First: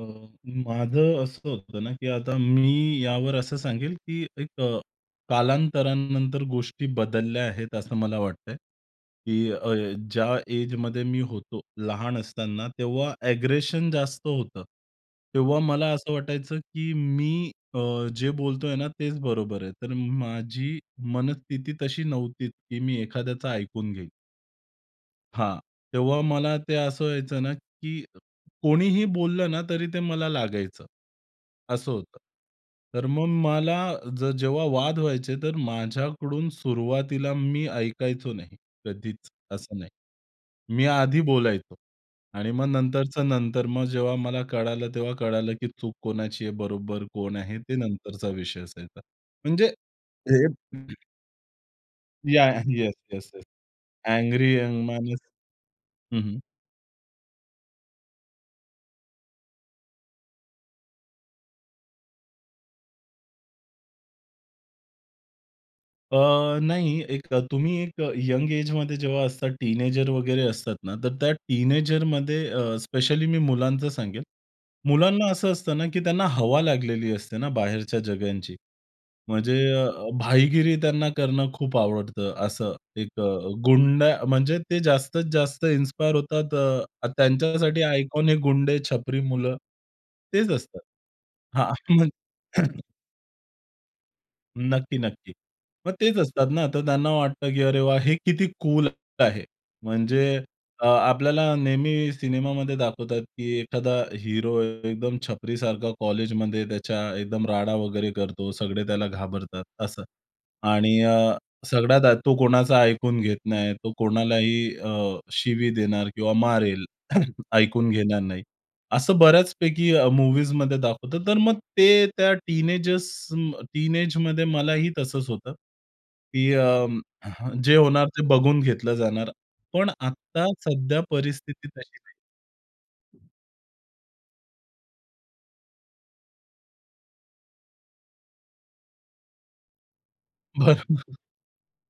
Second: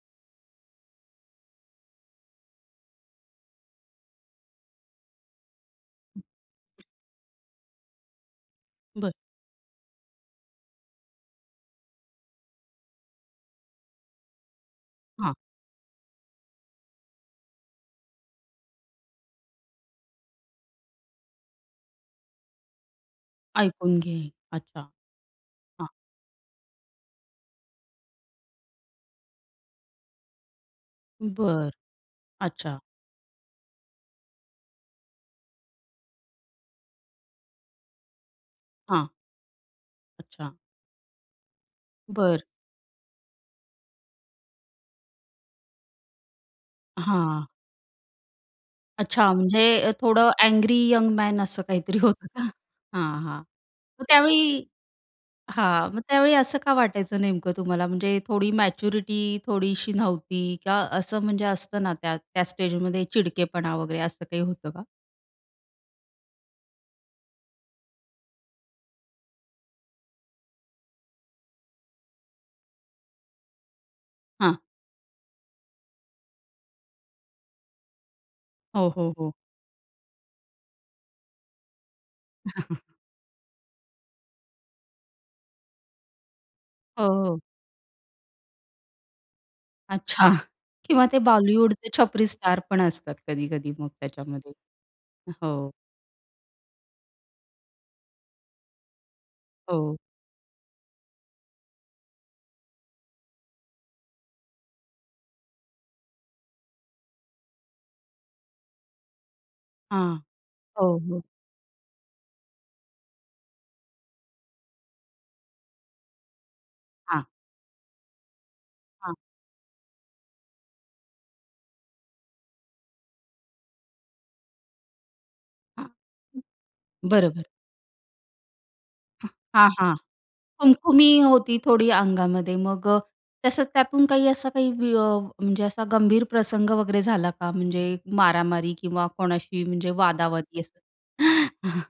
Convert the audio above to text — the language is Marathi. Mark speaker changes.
Speaker 1: अ, माझं असं होतं ना, की आता मी यावर असं सांगेल, की एक अ, कालांतरानंतर गोष्टी बदलल्या आहेत असं मला वाटतंय.
Speaker 2: बरं.
Speaker 1: की अ, ज्या एजमध्ये मी होतो, लहान असताना तेव्हा अ‍ॅग्रेशन जास्त होतं.
Speaker 2: हां.
Speaker 1: तेव्हा मला असं वाटायचं, की मी अ, जे बोलतोय ना तेच बरोबर आहे. तर माझी मनस्थिती तशी नव्हती, की मी एखाद्याचं ऐकून
Speaker 2: ऐकून
Speaker 1: घेईल.
Speaker 2: घेईल. अच्छा,
Speaker 1: हां,
Speaker 2: हां.
Speaker 1: तेव्हा मला ते असं व्हायचं ना, की कोणीही बोललं ना, तरी ते मला लागायचं
Speaker 2: बरं,
Speaker 1: असं होतं.
Speaker 2: अच्छा.
Speaker 1: तर मग मला जर जेव्हा वाद व्हायचे, तर माझ्याकडून सुरुवातीला मी ऐकायचो नाही,
Speaker 2: हां.
Speaker 1: कधीच असं नाही.
Speaker 2: अच्छा.
Speaker 1: मी आधी बोलायचो
Speaker 2: बरं.
Speaker 1: आणि मग नंतरच्या नंतर. मग जेव्हा मला कळालं, तेव्हा कळालं की चूक कोणाची आहे बरोबर कोण
Speaker 2: हां.
Speaker 1: आहे ते नंतरचा विषय असायचा.
Speaker 2: अच्छा,
Speaker 1: म्हणजे
Speaker 2: म्हणजे अ, थोडं
Speaker 1: हे
Speaker 2: अँग्री यंग मॅन असं काहीतरी होतं का?
Speaker 1: या याह येस
Speaker 2: हां,
Speaker 1: येस
Speaker 2: हां,
Speaker 1: येस.
Speaker 2: मग
Speaker 1: अँग्री
Speaker 2: त्यावेळी
Speaker 1: यंग माणूस.
Speaker 2: हां, मग
Speaker 1: हं,
Speaker 2: त्यावेळी
Speaker 1: हं.
Speaker 2: असं का वाटायचं नेमकं तुम्हाला म्हणजे थोडी मॅच्युरिटी थोडीशी नव्हती का असं म्हणजे असतं ना त्या त्या स्टेजमध्ये चिडकेपणा वगैरे असं काही होतं का?
Speaker 1: अ, नाही. एक तुम्ही एक अ, यंग एजमध्ये जेव्हा असतात. टीनेजर वगैरे असतात ना, तर त्या टीनेजरमध्ये अ, स्पेशली मी मुलांचं सांगेन.
Speaker 2: हां.
Speaker 1: मुलांना असं असतं ना, की त्यांना हवा लागलेली असते ना बाहेरच्या जगाची.
Speaker 2: हो, हो, हो.
Speaker 1: म्हणजे अ, भाईगिरी त्यांना करणं खूप आवडतं. असं एक अ, गुंडा म्हणजे ते जास्तीत जास्त इन्स्पायर होतात
Speaker 2: हो,
Speaker 1: अ,
Speaker 2: हो.
Speaker 1: त्यांच्यासाठी आयकॉन हे गुंडे, छपरी मुलं
Speaker 2: अच्छा
Speaker 1: तेच असतं.
Speaker 2: किंवा ते
Speaker 1: हां,
Speaker 2: बॉलिवूडचे
Speaker 1: म्हण
Speaker 2: छपरी स्टार पण असतात कधी-कधी मग त्याच्यामध्ये.
Speaker 1: नक्की, नक्की.
Speaker 2: हं, हो.
Speaker 1: मग तेच असतात ना, तर त्यांना वाटतं, की अरे, वाह! हे किती कूल आहे.
Speaker 2: हो.
Speaker 1: म्हणजे अ, आपल्याला नेहमी सिनेमामध्ये दाखवतात, की एखादा हीरो एकदम छपरीसारखा कॉलेजमध्ये त्याच्या एकदम राडा वगैरे करतो, सगळे त्याला घाबरतात असं
Speaker 2: हां,
Speaker 1: आणि
Speaker 2: हो, हो.
Speaker 1: अ, सगळ्यात आधी तो कोणाचा ऐकून घेत नाही, तो कोणालाही अ, शिवी देणार किंवा मारेल,
Speaker 2: हां.
Speaker 1: ऐकून घेणार नाही.
Speaker 2: हां.
Speaker 1: असं बऱ्याचपैकी अ, मूव्हीजमध्ये दाखवत. तर मग ते त्या टीनेजर्स टीनेजमध्ये मलाही तसंच होतं.
Speaker 2: हां.
Speaker 1: की अ,
Speaker 2: बरोबर.
Speaker 1: जे होणार ते बघून घेतलं जाणार.
Speaker 2: हां,
Speaker 1: पण
Speaker 2: हां.
Speaker 1: आत्ता सध्या
Speaker 2: खुम-खुमी होती
Speaker 1: परिस्थिती
Speaker 2: थोडी
Speaker 1: तशी नाही.
Speaker 2: अंगामध्ये मग अ, तसं त्यातून काही असा काही विय अ, म्हणजे असा गंभीर प्रसंग वगैरे झाला का म्हणजे मारामारी किंवा कोणाशी म्हणजे वादा-वादी असं?
Speaker 1: बरोबर.